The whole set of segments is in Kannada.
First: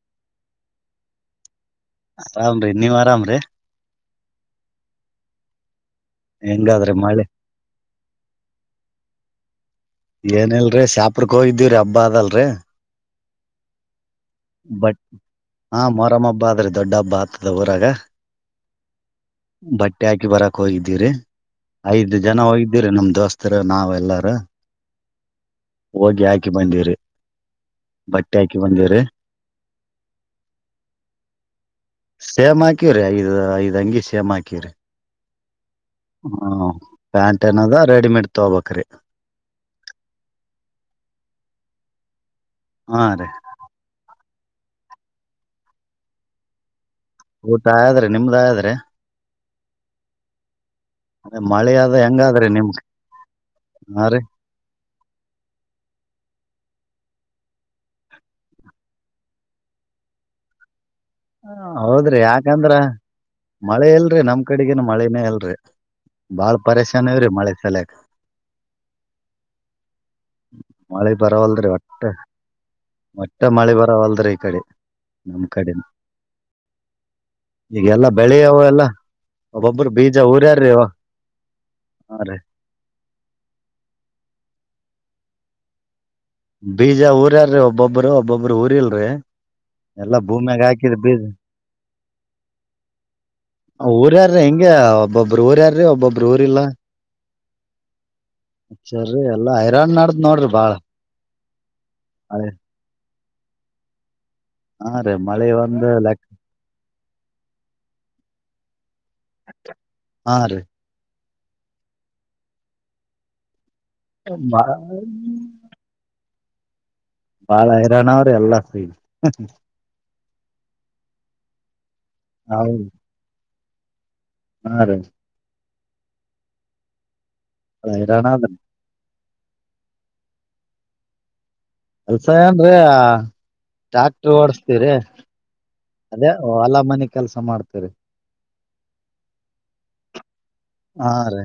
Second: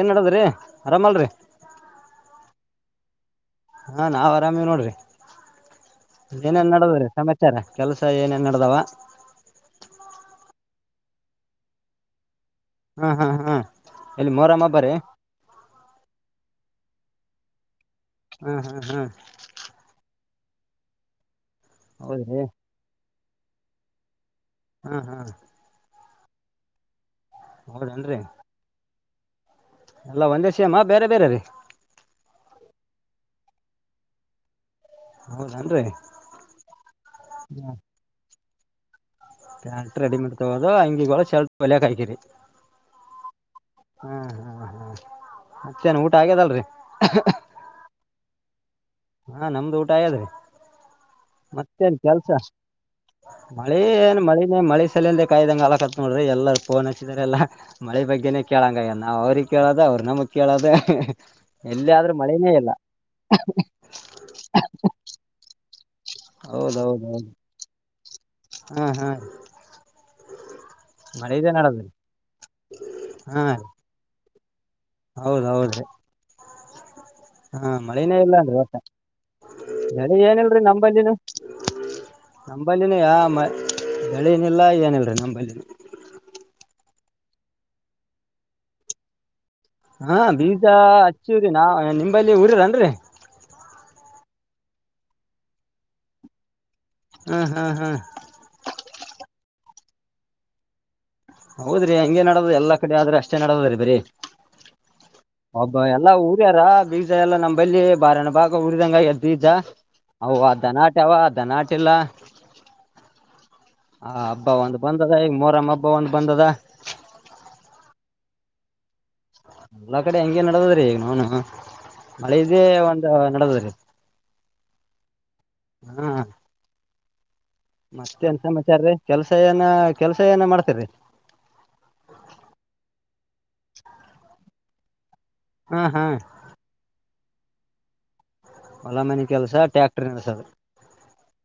ಏನ್ ನಡದ್ರಿ ಆರಾಮಲ್ರಿ ಆರಾಮ್ರೀ ನೀವ್ ಆರಾಮ್ರೀ ಹಾ ನಾವು ಆರಾಮೇ ನೋಡ್ರಿ ಏನೇನ್ ಹೆಂಗಾದ್ರಿ ನಡದ್ರೀ ಮಳೆ ಸಮಾಚಾರ ಕೆಲ್ಸ ಏನೇನ್ ನೆಡದಾವ ವ್ಯಾಪಾರಕ್ಕೆ ಹೋಗಿದ್ದೀವಿ ರೀ ಹಬ್ಬ ಅದಲ್ ರೀ ಹಾ ಹಾ ಹಾ ಎಲ್ಲಿ ಮೊರಮ್ಮ ಹಬ್ಬರಿ ಬಟ್ ಹಾ ಮಾರಮ್ಮ ಹಬ್ಬ ಆದ್ರಿ ದೊಡ್ಡ ಹಬ್ಬ ಆತ ಉರ್ದಾಗ ಹ್ಮ್ ಹ್ಮ್ ಹ್ಮ್ ತಾರಕ್ ಹೋಗಿದ್ದೀರಿ ಐದ್ ಜನ ಹೌದ್ರಿ ಹೋಗಿದ್ದೀರ ನಮ್ ದೋಸ್ತ್ ಹತ್ರ ನಾವ ಎಲ್ಲಾರ ಹ್ಮ ಹಾ ಹೋಗಿ ಹಾಕಿ ಬಂದಿರಿ ಬಟ್ಟೆ ಹಾಕಿ ಬಂದೀರಿ ಎಲ್ಲ ಒಂದೇ ಶೆಮ ಬೇರೆ ಬೇರೆ ರೀ ಸೇಮ್ ಹಾಕಿವ್ರಿ ಐದ್ ಐದ ಅಂಗಿ ಸೇಮ ಹಾಕಿವ್ರರಿ ಹೌದನೆನ್ರಿ ಹ್ಮ ಪ್ಯಾಂಟ್ ಏನದು ರೆಡಿಮೇಡ್ ತೋಕೋ ಬೇಕ್ರೆ ಪ್ಯಾಂಟ್ ರೆಡಿಮೆಡ್ ತಗೋಡು ಅಂಗಿ ಶರ್ಟ್ ಒಲಯಕ್ ಹಾಕೀರಿ ಹಾ ರೀ ಹ್ಮ್ ಹ್ಮ್ ಹ್ಮ್ ಮತ್ತೇನ್ ಊಟ ಆಗ್ಯದಲ್ರರಿ ಊಟ ಆದ್ರೆ ನಿಮ್ದ್ ಆದ್ರೆ ಹಾ ನಮ್ದು ಊಟ ಆಯಾದ್ರಿ ಮಳೆ ಅದ ಮತ್ತೇನ್ ಕೆಲ್ಸ ಹೆಂಗಾದ್ರಿ ನಿಮ್ ಮಳೆ ಹಾ ರೀ ಏನ್ ಮಳಿನೇ ಮಳ ಎಲ್ಲೇ ಕಾಯ್ದಂಗ ಆಲಕತ್ ನೋಡ್ರಿ ಎಲ್ಲರ ಫೋನ್ ಹಚ್ಚಿದರೆ ಎಲ್ಲಾ ಮಳೆ ಬಗ್ಗೆನನೆ ಕೇಳಂಗಯ ನಾವ ಅವ್ರಿಗೆ ಕೇಳೋ ಅವ್ರು ನಮಗ್ ಕೇಳೋದ ಹ ಎಲ್ಲಿ ಆದ್ರೂ ಹೌದ್ರಿ ಮಳಿನೇ ಇಲ್ಲ ಯಾಕಂದ್ರ ಮಳೆ ಎಲ್ ನಮ್ ಕಡೆಗೇ ಮಳೇನೆ ಅಲ್ರರಿ ಬಾಳ್ ಹೌದೌದು ಪರೇಶಾನ ಇವ್ರಿ ಮಳೆ ಹಾ ಹಾ ಮಳೆ ಮಳಿದೇ ಬರವಲ್ ನಡದ್ರಿ ಒಟ್ಟ ಒಟ್ಟೆ ಮಳೆ ಬರವಲ್ರಿ ಅದ್ರ ಈ ಕಡೆ ನಮ್ ಕಡೆ ಹೌದೌದು ಹಾ ಈಗೆಲ್ಲಾ ಮಳಿನೇ ಬೆಳಿ ಅವ ಇಲ್ಲನ್ರಿ ಟ್ಟ ಎಲ್ಲಾ ಒಬ್ಬೊಬ್ರು ಬೆಳಿ ಬೀಜ ಏನಲ್ರಿ ಊರ್ಯಾರ್ರಿ ಇವ ನಂಬಲ್ಲಿನ ಹಾ ರೀ ನಂಬಲ್ಲಿನೂ ಯಾ ಮಳಿ ಏನಿಲ್ಲ ಏನಲ್ರರಿ ನಂಬಲ್ಲಿ ಬೀಜ ಊರ್ಯಾರೀ ಒಬ್ಬೊಬ್ಬರು ಒಬ್ಬೊಬ್ರು ಊರಿ ಇಲ್ರರಿ ಹಾ ಬೀಜ ಹಚ್ಚಿರಿ ನಾ ನಿಮ ಮೊಬೈಲಿ ಊರಿರನ್ರಿ ಊರ್ಯಾರೀ ಹೆಂಗ ಒಬ್ಬೊಬ್ಬರು ಊರ್ಯಾರೀ ಒಬ್ಬೊಬ್ಬ್ರ ಊರಿಲ್ಲಾ ಹ್ಮ್ ಹ್ಮ್ ಹ್ಮ್ ಸರಿ ಎಲ್ಲಾ ಹೈರಾಣ್ ನೋಡ್ರಿ ಬಾಳ ಹೌದ್ರಿ ಹಂಗೆ ಮಳೆ ನಡೋದು ಎಲ್ಲ ಕಡೆ ಆದ್ರೆಷ್ಟ ನೇಡದ್ರಿ ಬ್ರರಿ ಹಾ ರೀ ಮಳಿ ಒಬ್ಬ ಒಂದ್ ಎಲ್ಲಾ ಲೆಕ್ಕ ಊರ್ಯಾರ ಬೀಜ ಎಲ್ಲಾ ನಮ್ಮ್ಲ್ಲಿ ಬಾರಣ ಬಾ ಉರಿದಂಗ ಬೀಜ ಹಾ ಅವ ರೀ ದನಟ್ಟವ ನಾಟಿಲ್ಲ ಆ ಹಬ್ಬ ಬಾ ಒಂದ್ ಬಂದದ ಈಗ ಮೊರಮ್ಮ ಹಬ್ಬ ಒಂದ್ ಬಂದದ ಬಾಳ ಹೈರಾಣ ಅವ್ರ ಎಲ್ಲ ಸನ್ ಎಲ್ಲ ಕಡೆ ಹಂಗಗೆ ನಡದದ್ರಿ ಈಗ ನೋನು ಮಳೆದೇ ಹೌದ್ ಒಂದ ನಡದ್ರಿ ಹಾ ರೀ ಹಾ ಹೈರಾಣ ಮತ್ತೇನ್ ಅದ್ರಿ ಸಮಾಚಾರ ರೀ ಕೆಲ್ಸ ಏನ ಕೆಲ್ಸ ಏನ ಮಾಡ್ತೇರಿ ಕೆಲ್ಸ ಏನ್ರೀ ಸರಿ ಹಾ ಹಾ ಅದೇ ಹೊಲ ಮನಿ ಕೆಲಸ ಮಾಡ್ತರಿ ಹೊಲಮನೆ ಕೆಲ್ಸ ಟ್ಯಾಕ್ಟರ್ ನಿಳ್ಸೋದು ಹಾ ರೀ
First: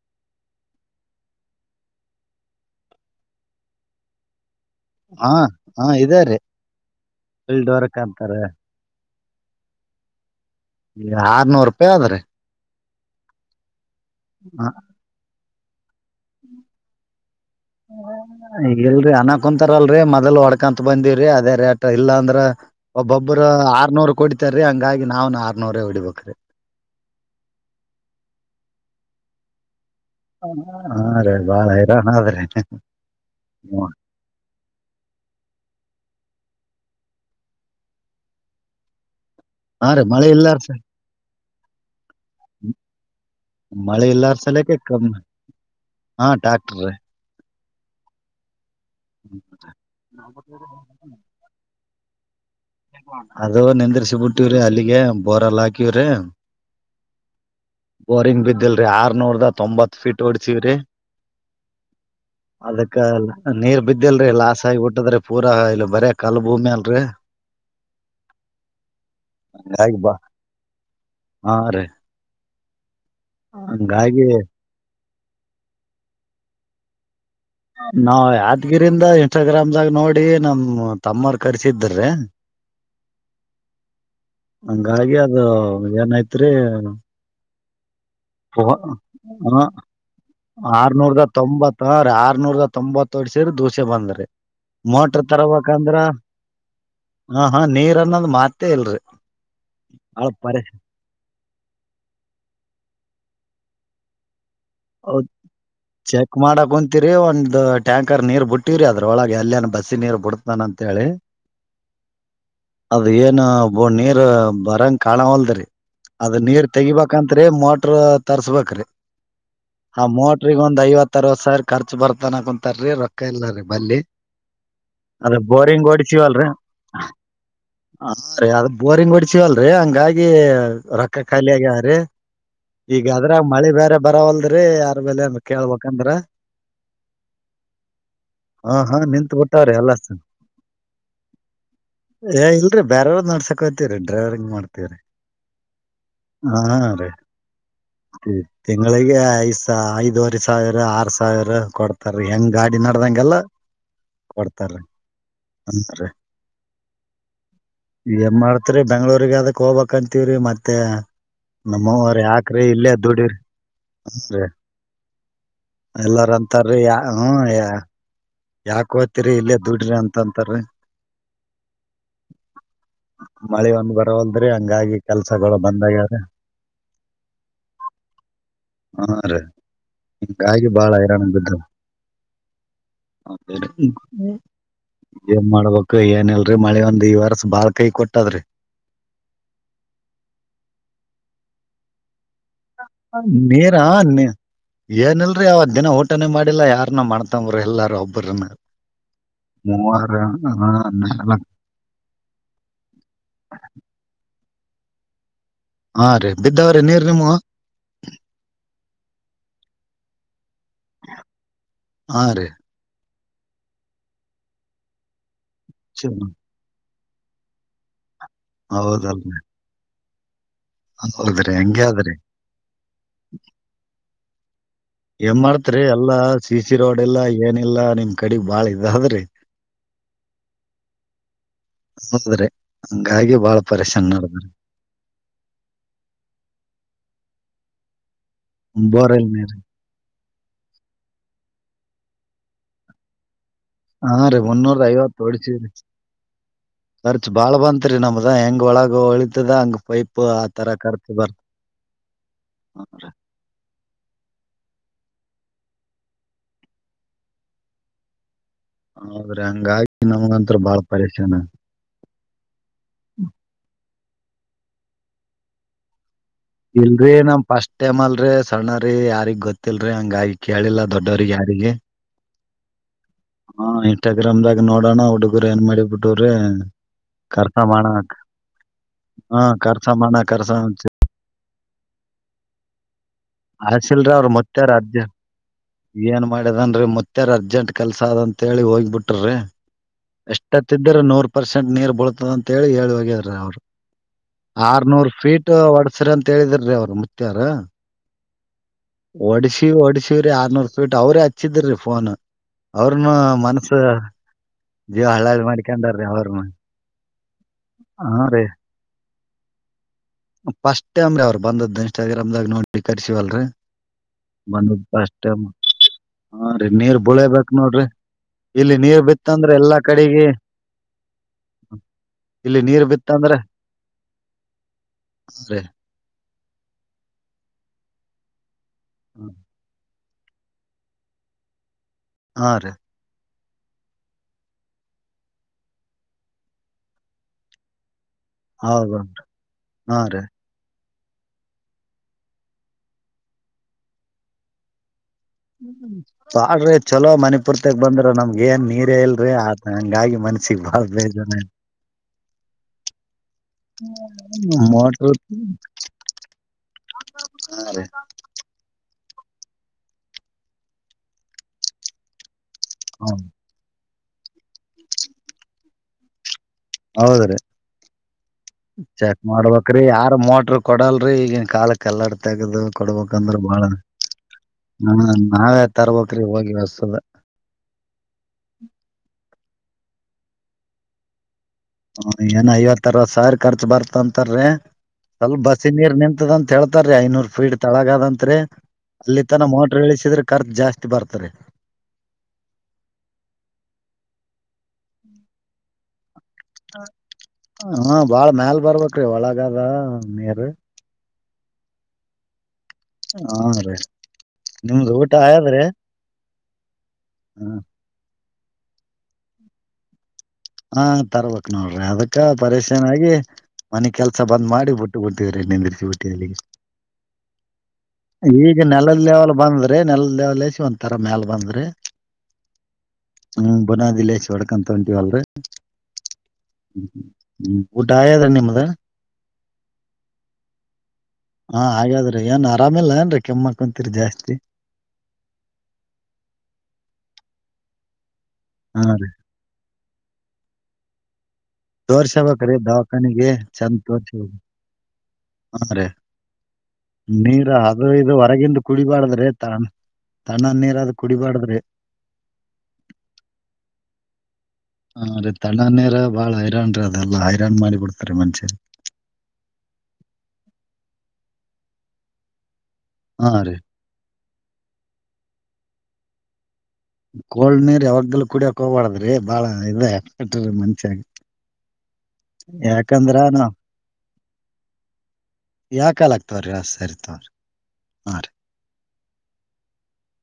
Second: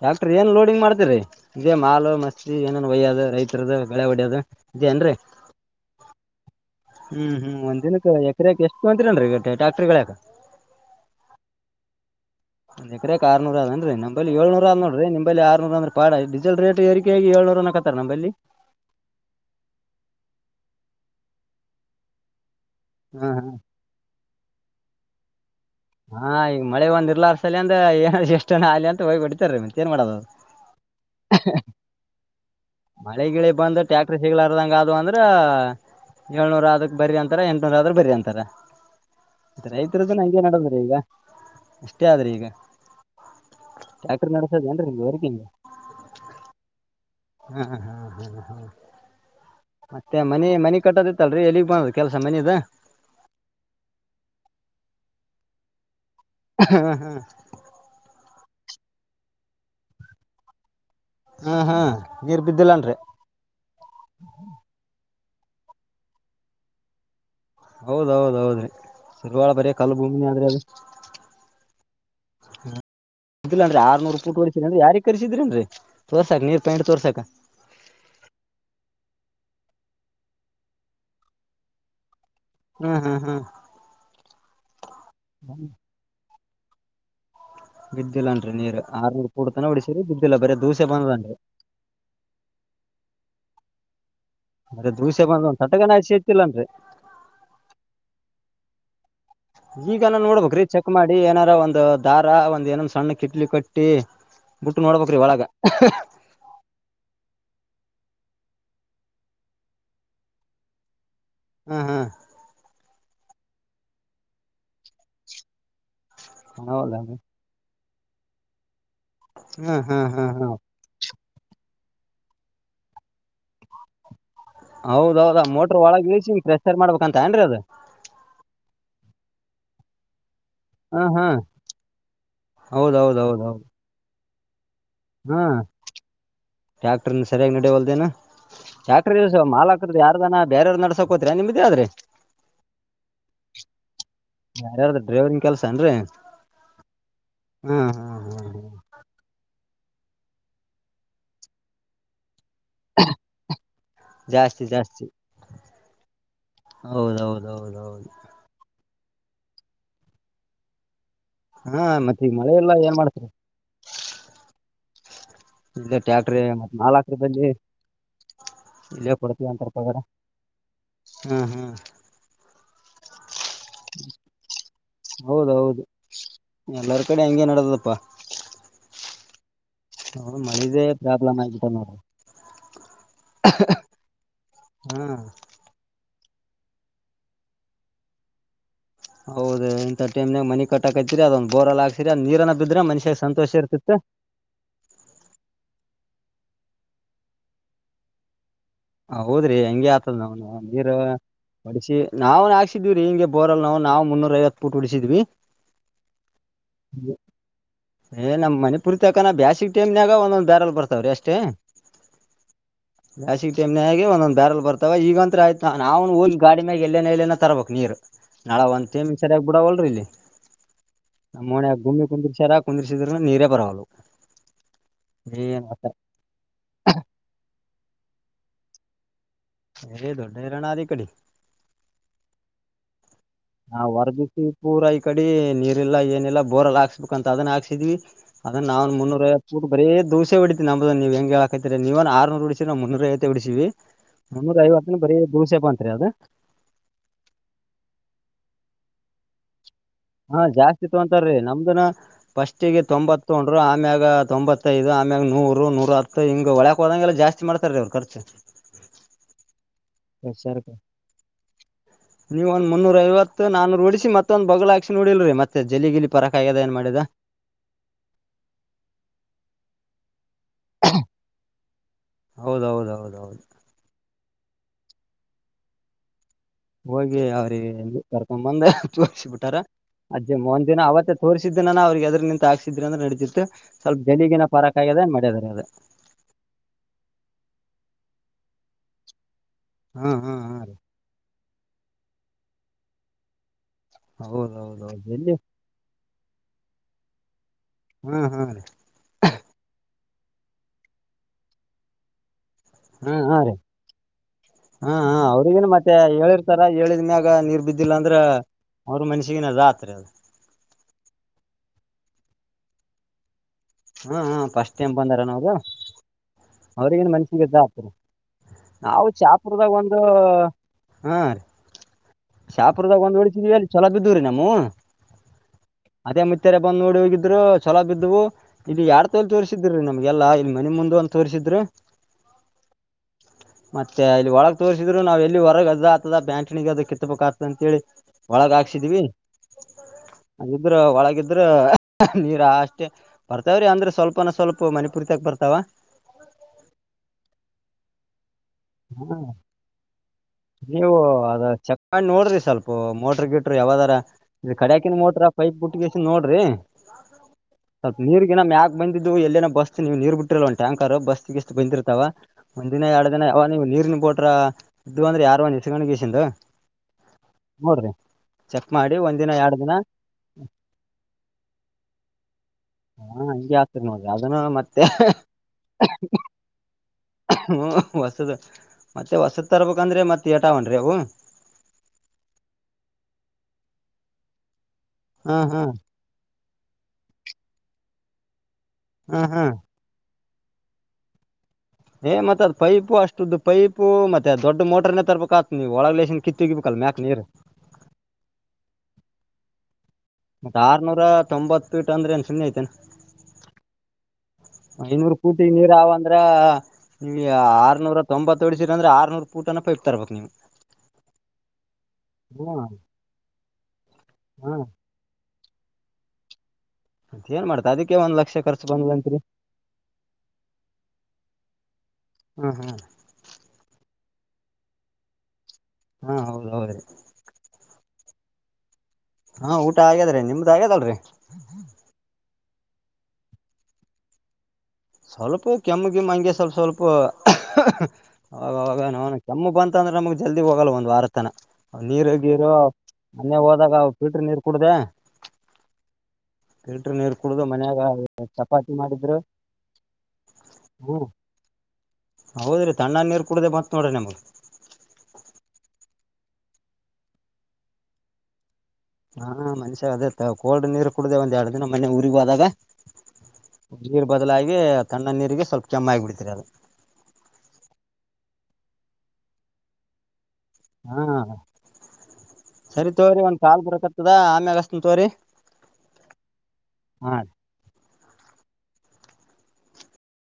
ಟ್ರ್ಯಾಕ್ಟರ್ ಏನ್ ಲೋಡಿಂಗ್ ಮಾಡ್ತರಿ ಇದೇ ಮಾಲ್ ಮಸ್ತಿ ಏನೇನ್ ಒಯ್ಯದ ರೈತರದ ಬೆಳೆ ಹೊಡ್ಯೋದು ಮಾತೇನ್ರೀ ಹಾ ಹಾ ಇದೇರಿ ಹ್ಮ್ ಹ್ಮ್ ಫೀಲ್ಡ್ ಒಂದ ವರ್ಕ್ ದಿನಕ್ಕೆ ಅಂತಾರ ಎಕರೆ ಯಾಕ ಎಷ್ಟು ತಕೊಂತೀರೆನ್ರಿ ಟ್ರ್ಯಾಕ್ಟರ್ಗಳು ಈ ಆರ್ನೂರು ರೂಪಾಯಿ ಆದದ್ರಿ ಒಂದು ಎಕರೆಗೆ ಅರ್ನುರ್ ಅದೇಂದ್ರಿ ಬರಿ ಹಾ. ಏಳುನೂರು ಆರನೂರು ರೀ ನಿಂಬಲ್ಲಿ ಅಂದ್ರೆ ಬ್ಯಾಡ ಡೀಜಲ್ ರೇಟ್ ಏರಿಕೆ ಹಾಗಿ ಇಲ್ರರಿ ಅನ ಕುಂತಾರಲ್ರರಿ ಮೊದಲ್ ಹೊಡ್ ಕೊಡ್ತಾ ಬಂದಿವವ್ರಿ ಅದೇ ರೇಟ್ ಇಲ್ಲ ಅಂದ್ರ ಹಾ ಒಬ್ಬೊಬ್ರು ಆರ್ನೂರು ಕುಡಿತಾರೀ ಹಂಗಾಗಿ ನಾವ್ ಹಾ ಈಗ ಮಳೆ ಒಂದ್ ಇರ್ಲಾರಸಲಿ ಅಂದ್ರ ಏನ್ ಎಷ್ಟಹನ ಆಲಿ ಅಂತ ಹೋಡೀಬಿಡ್. [unintelligible] ಏನ್ ಮಾಡದು ಹಾ ರೀ ಬಾಳ ಹೈರಾಣ ಆದ್ರಿ ಮಳೆಗಿಳೆ ಬಂದು ಟ್ಯಾಕ್ಟರ್ ಸಿಗ್ಲಾರದಂಗ ಅದ್ ಅಂದ್ರೆ ಏಳ್ನೂರ ಆದಕ್ ಬರಿ ಅಂತ ಎಂಟನೂರ ಆದ್ರ ಬರ್ರಿ ಅಂತರೆ ಹಾ ರೀ ಮಳೆ ಇಲ್ಲಾರ್. ಚೆ [unintelligible] ಮಳೆ ಟ್ಯಾಕ್ಟರ್ ಇಲ್ಲಾರ ಸಲಯಕ್ಕೆ ನಡಸದೇನ್ರಿ ಕಮ್ಮಿ ನಿಮ್ವರ್ಗ ಹಿಂಗ ಹಾ ಟ್ಯಾಕ್ಟ್ರ. ಹಾ ಹಾ ಹಾ ಹಾ. ಮತ್ತೆ ಮನೆ ಮನೆ ಕಟ್ಟದತ್ತಲ್ರರಿ ಎಲ್ಲಿಗ್. [unintelligible] ಕೆಲಸ ಮನೆದು. ಅದು ನೆಂದರ್ಸಿಬ ಬಿಟ್ಟವ್ರಿ ಅಲ್ಲಿಗೆ ಬೋರ್ ಎಲ್ಲ ಹಾಕಿದ್ರೆ. ಹಾ ಹಾ. ಬೋರಿಂಗ್ ಬಿದ್ದಿಲ್ರಿ ಆರ್ನೂರ್ದ ತೊತ್ ಫೀಟ್ ಓಡ್ಸಿವವ್ರೀ. ಹಾ ಹಾ ನೀರ್ ಬಿದ್ದಿಲ್ಲನ್ರಿ ಅದಕ್ಕ ನೀರ್ ಬಿದ್ದಿಲ್ರಿ ಲಾಸ್ ಆಗಿಬಟ್ಟದ್ರೆ. ಪೂರಾ ಇಲ್ಲಿ ಬರೆ ಕಾಲ್ ಭೂಮಿ ಅಲ್ರರಿ. ಹೌದೌದೌದ್ರಿ ಸರ್ವಾಳ ಬರಿ ಕಲ್ಲು ಹಿಂಗಾಗಿ ಬಾ ಭೂಮಿನ ಆದ್ರೆ ಅದು. ಹಾ ರೀ ಹ್ಮ. ಹಂಗಾಗಿ [unintelligible] ಕರ್ಸಿದ್ರಿನ್ರಿ ತೋರ್ಸಾಕ್ ನೀರ್ ಪಾಯಿಂಟ್ ತೋರ್ಸಾಕ. ನಾವ್ ಯಾದ್ಗಿರಿಂದ ಇನ್ಸ್ಟಾಗ್ರಾಮ್ದಾಗ ನೋಡಿ ನಮ್ ತಮ್ಮರ್ ಕರ್ಸಿದ್ರೀ. ಹ್ಮ್ ಹ್ಮ್ ಹ್ಮ್ ಹಂಗಾಗಿ ಅದು ಏನ ಆಯ್ತ. ತ್ರೀ. ಬಿದ್ದಿಲ್ಲನ್ರಿ ಹೊ ನೀರ್ ಆರ್ನೂರ್ ಫೂಟ್ ಹ ತನ ಹೊಡಿಸಿರಿ ಬಿದ್ದಿಲ್ಲ ಬರೇ ದೂಸೆ ಆರ್ನೂರದ ಬಂದದನ್ರಿ ತೊಂಬತ್ತ ರೀ ಆರ್ನೂರ ದ ತೊಂಬತ್ತಡ್ ಸೇರಿ ದೋಸ್. ಚೆ ಬಂದ್ರೆ. ಬರೇ ಮೋಟ್ರ ದೂಸೆ ಬಂದ ಒಂದ್ ತಟಗನ ತರಬೇಕಂದ್ರ ಹಚ್ಚಿ ಎತ್ತಿಲ್ಲನ್ರಿ ಹ ಹಾ ನೀರ್ ಅನ್ನೋದು ಮಾತ್. ತ್ತೆ ಎಲ್ರಿ. ಈಗ ನಾನ್ ನೋಡ್ಬ್ರಿ ಚೆಕ್ ಮಾಡಿ ಏನಾರ ಒಂದ್ ದಾರ ಒಂದ್ [unintelligible] ಸಣ್ಣ ಕಿಟ್ಲಿ ಕಟ್ಟಿ. ಬಿಟ್ಟು ನೋಡ್ಬೇಕ್ರಿ ಹೌದ ಒಳಗ ಚೆಕ್ ಮಾಡಕ ಕುಂತೀರಿ ಒಂದ್. ಟ್ ಟ್ಯಾಂಕರ್ ನೀರ್ ಬಿಟ್ಟಿರಿ ಅದ್ರ ಒಳಗೆ ಎಲ್ಲೇಏನ್ ಬಸ್ಸಿ ನೀರುರ್ ಬಿಡ್ತಾನ ಅಂತ ಹೇಳಿ. ಹಾ ಹಾ ಅದು ಏನು ಬ ನೀರ್ ಬರಂಗ ಕಾಣವಲ್ದ್ರರಿ. ಅದ ನೀರ್ ಹೌದಾ ಹ್ಮ್ ತೆಗಿಬೇಕಂತ್ರೆ ಮೊಟ್. ಟ್ರು ತರ್ಸಬೇಕ್ರಿ. ಹ ಹ್ಮ್ ಹ್ಮ್ ಹ್ಮ್ ಮೋಟ್ರಿಗ್ ಒಂದ್ ಐವತ್ತು. ರ್ ಸರ್ ರ್ಚ್ ಬರ್ತಾನನ ಕುಂತಾರೀ ರೊಕ್ಕ ಇಲ್ಲ ರರಿ. ಬ ಅದ ಹೌದೌದ ಮೋಟ್ರ ಬೋರಿಂಗ್ ಒಳಗ ಇಳಿಸಿ ಹೊಓಡತೀವಲ್ರಿ ಅ. ಪ್ರೆಷರ್ ಮಾಡ್ಬೇಕಂತ ಏನ್ರಿ ಅದು ಬೋರಿಂಗ್ ಹೊಡಸಿವಲ್ರರಿ ಹಂಗಾಗಿ ಹಾ ರೊಕ್ಕ ಹಾ ಖಾಲಿ ಆಗಾವ್ರೀ ಈಗ ಅದ್ರ ಮಳೆ ಬೇರೆ ಬರ ಹ್ಮ ಟ್ಯಾಕ್ಟರ್ನ ಸರಿಯಾಗಿ ನಡವಲ್ದೇನು ಹಾ ಹಾ ನಿಂತ್ ಟ್ಯಾಕ್ಟ್ರಸ ಮಾಲ್ ಬಿಟ್ಟವ್ರಿ ಹಕ ಎಲ್ಲ ಯಾರ್ದಾನ ಬೇರಾರ್ದ ನಡಸಕ್ ಹೋತ್ರಿ ನಿಮ್ದ ಆದ್ರಿ ಏ ಇಲ್ರಿ ಬ್ಯಾರೆಯವ್ರದ್ ನಡ್ಸಕತ್ತೀವ್ರಿ ಡ್ರೈವರಿಂಗ್ ಮಾಡ್ತೀವ್ರಿ ಯಾರಾರ್ದ ಡ್ರೈವರಿಂಗ್ ಕೆಲ್ಸ ಅನ್ರಿ ಹಾ ಹ್ಮ ಹ್ಮ ಹ್ಮ್ ಹ ಐದು ಐದುವವರೆ ಸಾವಿರ ಆರ್ ಸಾವಿರ ಕೊಡ್ತಾರೆ ಹೆಂಗ. ಗಾಡಿ ನಡ್ದಂಲ್ಲ ಜಾಸ್ತಿ ಕೊಡ್ತಾರ. ಜಾಸ್ತಿ ಅಂದ್ರ ಹೌದೌದೌದೌದು ಏನ್ ಮಾಡ್ತ್ರಿ. ಬೆಂಗ್ಗಳೂರಿಗೆ ಅದಕ್ ಹೋಗ್ಬೇಕಕ್ಂತೀವ್ರೀ ಮತ್ತೆ ಹಾ ನಮ್ಮವ್ರ ಮತ್ತ ಈಗ ಮಳೆ ಯಾಕ್ರಿ ಇಲ್ಲ ಇಲ್ಲೇ ಏನ್ ಮಾಡ್ತರಿ ದುಡರಿ ಹರಿ ಇಲ್ಲೇ ಎಲ್ಲಾರ ಟ್ಯಾಕ್ಟ್ರಿ ಮತ್ ಅಂತಾರೀ ಯ ಮಾಲಾಕ್ರ ಹ್ಮ ಬಲ್ಲಿ ಯಾಕ ಹತರಿ ಕೊಡ್ತೀವಿ ಇಲ್ಲೇ ಅಂತಾರ ದುಡ್ರಿ ಪಗಾರ ಅಂತಂತಾರ. ಹ್ಮ್ ಹ್ಮ್ ಮಳೆ ಒಂದ್ ಬರವಲ್ದ್ರಿ ಹಂಗಾಗಿ ಕೆಲ್ಸಗಳು ಹೌದೌದು ಬಂದಗ್ಯಾರ ಎಲ್ಲರ ಕಡೆ ಹಂಗೆ ಹ. ರ. ಹ ಮಳಿದೇ ಪ್ರಾಬ್ಲಮ್ ಆಗ್ಬಿಟ್ಟಿದೆ ನೋಡ್ರಿ. ಹ್ಮ ಏನ್ ಮಾಡ್ಬೇಕು ಏನ್ಲ್. ಮಳೆ ಒಂದ್ ಈ ವರ್ಸ ಬಾಳ್ ಕೈ ಕೊಟ್ಟದ್ರಿ. ಹೌದ ಇಂಥ ಟೈಮ್ನಾಗ ಮನಿ ಕಟ್ಟಾಕೈತಿರಿ ಅದೊಂದ ಬೋರ್ವಾಲ್ ಹಾಕ್ಸಿರಿ ಅ ನೀರನ ಬಿದ್ರ ಮನುಷ್ಯ ಸಂತೋಷ ನೀರಾ ಇರ್ತಿತ್ತ ನೀ ಏನಲ್ರರಿ ಅವತ್ ದಿನ ಹ ಪಟನೆ ಮಾಡಿಲ್ಲಾ ಯಾರನ್ನ ಮಾಡ್ತಂಬ್ರರು ಎಲ್ಲಾರ ಒಬ್ಬ್ರನ್ನ. ಹೌದ್ರಿ ಹೆಂಗೆ ಆತದ ನಾವ್ ನಾವವು ನೀರು ನಾಲ್ಕ್ ಬಡಿಸಿ ನಾವ್ನ್ ಹಾಕ್ಸಿದಿವವಿರೀ ಹಿಂಗೆ ಬೋರಲ್ ನಾವವು ನಾವು ಮುನ್ನೂರ ಐವತ್ತು ಪುಟುಡಿಸಿದ್ವಿ ಹಾ ರೀ ಬಿದ್ದವ್ರೆ ನೀರ್ ನಿಮ್ಮ. ಏ ನಮ್ ಮನಿಪುರ್ ತಕ ಬ್ಯಾಸಿಕ್ ಟೈಮನ್ನಾಗ ಒಂದೊಂದ ಬ್ಯಾರಲ್ ಬರ್ತಾವ್ರಿ ಅಷ್ಟೇ. ಹಾ ರೀ ಭ್ಯಾಸಿಗ್ ಟೈಮ ನ ಆಗೆ ಒಂದೊಂದ ದಾರಲ್ ಬರ್ತವ ಈಗಂತ್ರ ಆಯ್ತು ಹಾ ಛೆ, ನಾವು ಹೋಗಿ ಗಾಡಿ ಮೇಲೆ ಎಲ್ಲೆನ ಎಲ್ಲೇನ ತರಬೇಕು ನೀರು. ನಾಳೆ ಒಂದ ಮಿ ಸರಿಯಾಗ ಬಿಡಾ ಅಲ್ರಿ ಇಲ್ಲಿ. ಹ ಹೌದ್ರಿ ಹಾಂಗ್ಯದ್ರಿ. ನೀರೆ ಬರವಾಲ್ವ್. ಏನ್ ಮಾಡ್ತ್ರಿ ಎಲ್ಲಾ ಸಿ ಸಿ ರೋಡ್ ಎಲ್ಲಾ ಏನಿಲ್ಲಾ ನಿಮ್ ಕಡೆಗ್ ಬಾಳ ಇದದ್ರಿ. ಹ ದೊಡ್ಡರನ ಅದಿಕಡಿ. [unintelligible] ಹಾ ಪರೇಶಾನ್ ವರ್ಗಿಸಿ ನಡದ್ರಿ ಪೂರಾ ಈ ಕಡೆ ನೀರ್ಲ್ಲಾ ಏನಿಲ್ಲ ಬೋರಲ್ ಹಾಕ್ಸ್ಬೇಕ ಅಂತ ಅದನ್ನ ಹಾಕ್ಸ [inaudible] ಅದೇ ನಾನ್ ಬೋರ್ವೆಲ್ ನೀರ್ ಮುೂರವತ್ತು ಬರೀ ದೂಸ ಹಡ ನಂಬದ ನೀವು ಹೆಂ ಹೇಳಾಕೈರಿ ನೀವನ್ ಆರುೂರು ಉಡಿಸಿರ ಮುನ್ನೂರೈಐತ ಹಾ ರೀ ಮುನ್ನೂರ ಐವತ್ತು ದೂಸೆ ಓಡಸರಿ ಬಂತ್ರಿ ಅದ ಕರ್ಚ ಬಾಳ್ ಬಂತತ್ರಿ ನಮ್ದ ಹೆಂಗ ಒಳಗ ಹೊಳಿತದಂಗ ಹಾ ಜಾಸ್ತಿ ತೊಂತಾರೀ ನಮ್ದನ ಫಸ್ಟಿಗೆ ತೊಂಬತ್ತೊಂಡರು ಆಮ್ಯಾಗ ತೊಂಬತ್ತೈದು ಆಮ್ಯಾಗ ನೂರು ನೂ ಹತ್ತು ಹಿಂಗ ಒಳಕಕ್ ಹೋದಂಗೆಲ್ಲ ಜಾಸ್ತಿ ಮಾಡತಾರೆ ಅವ್ ಖರ್ಚು ಹೌದ್ರೆ ಹಂಗಾಗಿ ನಮ್ಗಂತ್ರ ಬಾಳ ಪರೇಶಾನ್ ನೀವ ಒಂದ್ ಮುನ್ನೂರ ಐವತ್ತು ನಾನೂರು ಉಡಿಸಿ ಮತ್ತ ಒಂದ್ ಬಗಳ ಹಾಸಿ ನಡಿಲ್ರಿ ಮತ್ತೆ ಜಲ ಗಿಲ್ಲಿ ಇಲ್ರರಿ ನಮ್ ಫಸ್ಟ್ ಟೈಮ್ ಅಲ್ರರಿ ಸಣ್ಣರಿ ಯಾರಿಗ್ ಗೊತ್ತಿಲ್ರಿ ಅಂಗಾಯ [unintelligible] ಕೇಳಿಲ್ಲ ದೊಡ್ಡವರಿಗೆ ಯಾರಿಗೆ ಹೌದೌದ ಹೌದು ಹಾ ಎತ [inaudible] ರಾಮ್ಮ್ದಾಗ ನೋಣ ಹುಡುಗರು ನ್ ಮಾಡಿ ಬಿಟ್ಟರು ಹೋಗಿ ಅವ್ರಿಗೆ ಕರ್ಕೊಂದೆ ತೋಸಬ ಹಾ ಬಿಟ್ಟಾರ ಕರ್ಸ ಮಾಡ ಅಜ್ಜೆ ಕರ್ಸ ಒಂದ್ ದಿನ ಅಂತ ಅವತ್ತೇ ತೋರ್ರಿಸಿದ್ದೆನಾನ ಅವ್ರಿಗೆ ಅದ್ರ ನಿಂತ ಹಕ್ಸಿದ್ರಿ ಅಂದ್ರೆ ನಡ ಆಸಿಲ್ರೀ ಅವ್ರರು ಮತ್ತೆರ್ ಅರ್ಜೆಂಟ್ ಮಾಡ್ಯದ್ರ ಅದ ಏನ್ ಮಾಡದನ್ರಿ ಮತ್ತೇಾರ್ ಅರ್ಜೆಂಟ್ ಕೆಲ್ಸ ಅದಂತ ಹೇಳಿ ಹೋಗ್ಬಿಟ್ಟರಿ ಹಾ ಹಾ ಎಷ್ಟ ಹಾ ಹತ್ತ ರೀ ಇದಿದ್ರ ನೋಡ್ ಪರ್ಸೆಂಟ್ ನೀರ್ ಬಳತದ ಅಂತ ಹೇಳಿ ಹೇಳಿ ಹೋಗಿದ ಅವರು ಹೌದ ಹೌದೌದು ಆರ್ನೂರು ಎಲ್ಲಿ ಫೀಟ್ ಒಡ್ಸ ಸರಿ ಅಂತ ಹೇಳಿದ್ರೀ ಅವ್ರು [inaudible] ಹಾ ಹಾ ರೀ ಒಡ್ಶಿ ಓಡಿಶಿ ಶ್ರರಿ ಆರ್ನೂರ್ ಸ್ಪೀಟ್ ಅವ್ರೇ ಹಚ್ಚಿದ್ರಿ ಫೋನ್ ಅವ್ರನ್ನ ಹಾ ಹಾ ರೀ ಮನಸ ಹಾ ಅವ್ರಿಗೇನು ಮತ್ತೆ ಹೇಳಿರ್ತಾರ ಹೇಳಿ ಇದ್ಮ್ಯಾಗ್ ಗ ನೀರ್ ಬಿದ್ದಿಲ್ಲ ಅಂದ್ರೆ ಹಾ ರೀ ಅವ್ರ ಮಷ [unintelligible] ಫಸ್ಟ್ ಟೈಮ್ರಿರಿ ಅವ್ರರು ಬಂದದ್ದು ಇನ್ಸ್ಟಾಗ್ರಾಮ್ ನೋಡಿ ಕರ್ಸಿವಲ್ರರಿ ಹಾ ಹ ಫಸ್ಟ್ ಟೈಮ್ ಬಂದಾರನವರು ಹಾ ರೀ ನೀರ್ ಅವ್ರಗೇನ್ ಮನಸ್ಸಿಗೆ ಬೀಳಬೇಕ್ ಇದ ನೋಡ್ರಿ ಆಗ್ತದ ಇಲ್ಲಿ ನೀರ್ ನಾವು ಬಿತ್ತಂದ್ರ ಶಾಪುರದಾಗ ಎಲ್ಲಾ ಒಂದು ಕಡಿಗಿ ಹ ಇಲ್ಲಿ ನೀರ್ ಶಾಪುರದಾಗ ಒಂದು ಬಿತ್ತಂದ್ರ ಉಳಿತಿದೀವಿ ಅಲ್ಲಿ ಚಲೋ ಬಿದ್ದುದರೀ ನಮ್ಮೂ ಹಾ ರೀ ಅದೇ ಮುತ್ತಾರೆ ಬಂದು ನೋಡಿ ಹೋಗಿದ್ರು ಹೊಲ ಬಿದ್ದವು ಇಲ್ಲಿ ಯಾರ್ ತೋಲಿ ತೋರಿಸಿದ್ರಿ ನಮಗ ಎಲ್ಲಾ ಇಲ್ಲಿ ಮನೆ ಮುಂದ ಒಂದ ತೋರಿಸಿದ್ರು. ಆ ರಿ ಮತ್ತೆ ಇಲ್ಲಿ ಒಳಗ್ ತೋರ್ರಿಸಿದ್ರು ನಾವ್ ಎಲ್ಲಿ ಹೊರಗ ಅಜ ಆತದ ಬ್ಯಾಂಕನಗ ಅದ ಕಿತ್ತಬೇಕಾತದ ಅಂತೇಳಿ, ಒಳಗ ಹಾಕ್ಸಿದ್ವಿ ಹೌದೌದ್ ಹಾ ರೀ ಇದ್ರ ಒಳಗ ಗಿದ್ರ ನೀರ ಹಾಷ್ಟಿ ಬರ್ತವ್ರೀ ಅಂದ್ರ ಸ್ವಲ್ಪನ್ ಸ್ವಲ್ಪ ಮನಿ ಪಾಡ್ರಿ ಚಲೋ ಮನೆ ಪೂರ್ತೆಕ. ಬಂದ್ರ ನಮ್, ಹ್ಮ ಮನ್ಸಿಗ್ ಬಾಳ್ ನೀವು ಅದ ಬೇಜಾರಾಯ್ತ್ ಚೆಕ್ ಮಾಡಿ ನೋಡ್ರಿ ಸ್ವಲ್ಪ ಮೋಟ್ರ ಗಿಟರು ಯಾವದಾರ ಕಡಾಕಿನ ಮೋಟ್ರು ಮೋಟ್ರ ಪೈಪ್ ಬುಟ್ಟಗೆಸಿನ್ ನೋಡ್ರಿ ಹಾ ರೀ ಸ್ವಲ್ಪ ನೀರ್ಗಿನ ಮ್ಯಾಕ್ ಬಂದಿದ ಇದು ಎಲ್ಲೇನ ಬಸ್ ನೀವು ನೀರ್ ಬಿಟ್ಟಿಲ್ವ ಟ್ಯಾಂಕರ್ ಬಸ್ತಗಿಸ್ತ ಬಂದಿರ್ತಾವ. ಒಂದೀನ ಎರಡ ಹ್ಮ್ ದಿನ. ನೀರಿನ ಬೋಟ್ರ ಇದು ಅಂದ್ರೆ ಯಾರು ಅಸ್ಕೋಂಡ ಕೇಸಿಂದ, ಹೌದ್ರಿ ಮಾಡಿ ಚೆಕ್ ಒಂದಿನ ಎರಡ್ ದಿನ ಮಾಡ್ಬಕ್ರಿ ಯಾರ ಮೋಟ್ರ ಕೊಡಲ್ರಿ ಈಗನ್ ಕಾಲಕ್ಕ ಎಲ್ಲಾಡ್ ತಗದ ಹ ಕೊಡ್ಬಕ್ಂದ್ರ ಹಿಂಗೆ ಬಾಳ ಹಾಕ್ತಿರಿ ನೋಡ್ರಿ ಅದನ್ನು ಮತ್ತೆ ನಾವೇ ತರಬೇಕರಿ ಹೋಗಿ ಒಸ್ಸುಗ್. ಹ್ಮ ಹೊಸದ ಮತ್ತೆ ಹೊಸದ. ತರ್ಬೇಕಂದ್ರೆ ಮತ್ತ ಏಟಾ ಹೊಂಟಿದೆವು. ಹ ಏನ ಐವತ್ತ ಅರವತ್ ಸಾವಿರ್ ಖರ್ಚ ಬರ್ತಂತರಿ. ಹಾ ಸ್ವಲ್ಪ ಹಾ ಬಸಿ ನೀರ್ ನಿಂತದಂತ ಹೇಳ್ತಾರೀ ಐನೂರ್ ಫೀಟ್ ತಳಗದಂತ್ರಿ ಹಾ ಅಲ್ಲಿ ಹಾ ತನ ಮೋಟರ್ ಇಳಿಸಿದ್ರ ಖರ್ಚು ಜಾಸ್ತಿ ಬರ್ತರಿ. ಏ ಮತ್ತ ಅದ್ ಪೈಪ್ ಅಷ್ಟುದ ಪೈಪು ಮತ್ತೆ ದೊಡ್ಡ ಮೋಟರ್ನೇ ತರ್ಬೇಕಾತ್ದ ನೀವ ಒಳಗೆಸಿನ್. ಹಾ ಬಾಳ ಮ್ಯಾಲ ಬರ್ಬಕ. ಅಕ್ರೆ ಒಳಗಾದ ಮತ್ತ ಆರ್ನೂರ ತೊಂಬತ್ತ ಫಿಟ್ ಅಂದ್ರ ಏನ್ ಸುಮ್ಮನೆ ಐತೆನ? ಹಾ ರೀ ನಿಮ್ದ ಊಟ ಐನೂರ ಪೂಟಿ ಆಯದ್ರಿ ನೀರ ಅವಂದ್ರ ಇಲ್ಲಿ ಆರ್ನೂರ ತೊಂಬತ್. ತೊಡ್ಸಿದ್ರ ಅಂದ್ರ ಆರ್ನೂರ್ ಫಿಟ್ ಪೈಪ್ ತರ್ಬೇಕ ನೀವು. ಹಾ ತರ್ಬೇಕಕ್ ನೋಡ್ರಿ ಅದಕ್ಕ ಹ್ಮ ಪರಿಶನ್ ಆಗಿ ಮನಿ ಕೆಲ್ಸ ಬಂದ್ ಹಾ ಮಾಡಿ ಬಿಟ್ಟ [unintelligible] ಮತ್ ಏನ್ ಮಾಡ್ತ ಅದಕ್ಕೆ ಒಂದ್ ಲಕ್ಷ ಈಗ ಖರ್ಚು ನೆಲದ ಬಂದದಂತ್ರಿ ಲೆವಲ್ ಬಂದದ್ರಿ ನೆಲದ ಲೆವಲ್ಸಿ ಒಂತರ ಮ್ಯಾಲ ಬಂದದ್ರಿ ಹ್ಮ್ ಹ್ಮ್ ಹ್ಮ ಬುನಾದಿ ಲೆಸಿ ತೊಡಕ ಅಂತ ಉಂಟವಲ್ರಿ ಹ್ಮ ಹಾ ಹೌದ್ ಹೌದ್ರಿ ಉಟ ಆಗ್ಯದ್ರಿ ನಿಮ್ ದ ಹಾ ಊಟ ಆಗ್ಯಾದ್ರಿ ನಿಮ್ದ ಆಗ್ಯದಲ್ಲ್ರಿ? ಹಾ ಆಗ್ಯಾದ್ರಿ ಏನ್ ಆರಾಮಿಲ್ಲ ಏನ್ರೀ, ಕೆಮ್ಮಾ ಕುಂತೀರಿ ಜಾಸ್ತಿ. ಸ್ವಲ್ಪ ಕೆಮ್ಮು ಗಿಮ್ಮ್ ಹಂಗೆ ಸ್ವಲ್ಪ ಸ್ವಲ್ಪ [unintelligible] ಅವಾಗವಾಗ ಹಾ ರೀ ನೌನ್ ಕೆಮ್ಮು ಬಂದ. ದ್ರ ನಮ್ಗ್ ಜಲ್ದಿ ಹೋಗಲ್ಲ ಒಂದು ವಾರತನ. ನೀರು ಗೀರು ತೋರ್ಸಬೇಕ್ರಿ ದವಾಖಾನಿಗೆ ಮನ್ನಯ ಹೋದಾಗ ಚಂದ್ ಪಫೀಲ್ಟ್ರ ತೋರ್ಸ್ಬೇಕು ನೀರ್ ಕುಡ್ದ ಹಾ ರೆ ಫಿಲ್ಟರ್ ನೀರ್ ಕುಡ್ದು ನೀರ ಅದುದು ಹೊರಗಂದು ಕುಡಿಬಾರ್ದ್ರೆ. ಹೋ ಹೌದ್ರಿ ತಣ್ಣ ನೀರು ಕುಡ್ದ ಮತ್ ನೋಡ್ರ ನಮಗ. ಹಾ ರೀ ತಣ್ಣನೇರ ಬಾಳ್ ಹೈರಾಣ ರೀ ಅದೆಲ್ಲಾ ಹೈರಾಣ್ ಮಾಡಿ ಬಿಡ್ತಾರ ಮನ್ ಹಾ ಮನುಷ್ಯ ಅದೇ ಕೋಲ್ಡ್ ನೀರು ಕುಡುದ ಒಂದ ಎರಡು ದಿನ ಮನೆ ಊರಿಗ ಹೋದಾಗ. ಹಾ ರೀ ಮೊದಲಾಗಿ ತಣ್ಣ ನೀರಿಗೆ ಸ್ವಲ್ಪ ಚಮ ಆಗ ಬಿಡ್ತರಿ ಅದು. ಕೋಳ್ ನೀರ್ ಯಾವಾಗಲ್ಲ ಕುಡಿಯಕ ಹೋಗಬಾರ್ದ್ರಿ ಬಾಳ ಇದೆ. ಟ ಮಂಚಾಗ ಹಾ ಸರಿ ತೋರಿ ಒಂದ್ ಯಾಕಂದ್ರನು ಕಾಲ್ ಬರಕತ್ತದ ಆಮ್ಯಾಗ ಹಸ್ತನ್ ತೋರಿ ಯಾಕಾಲ ಆಗ್ತವ್ರೀ ಹಾ. ಸರಿತವ್ರಿ ಆ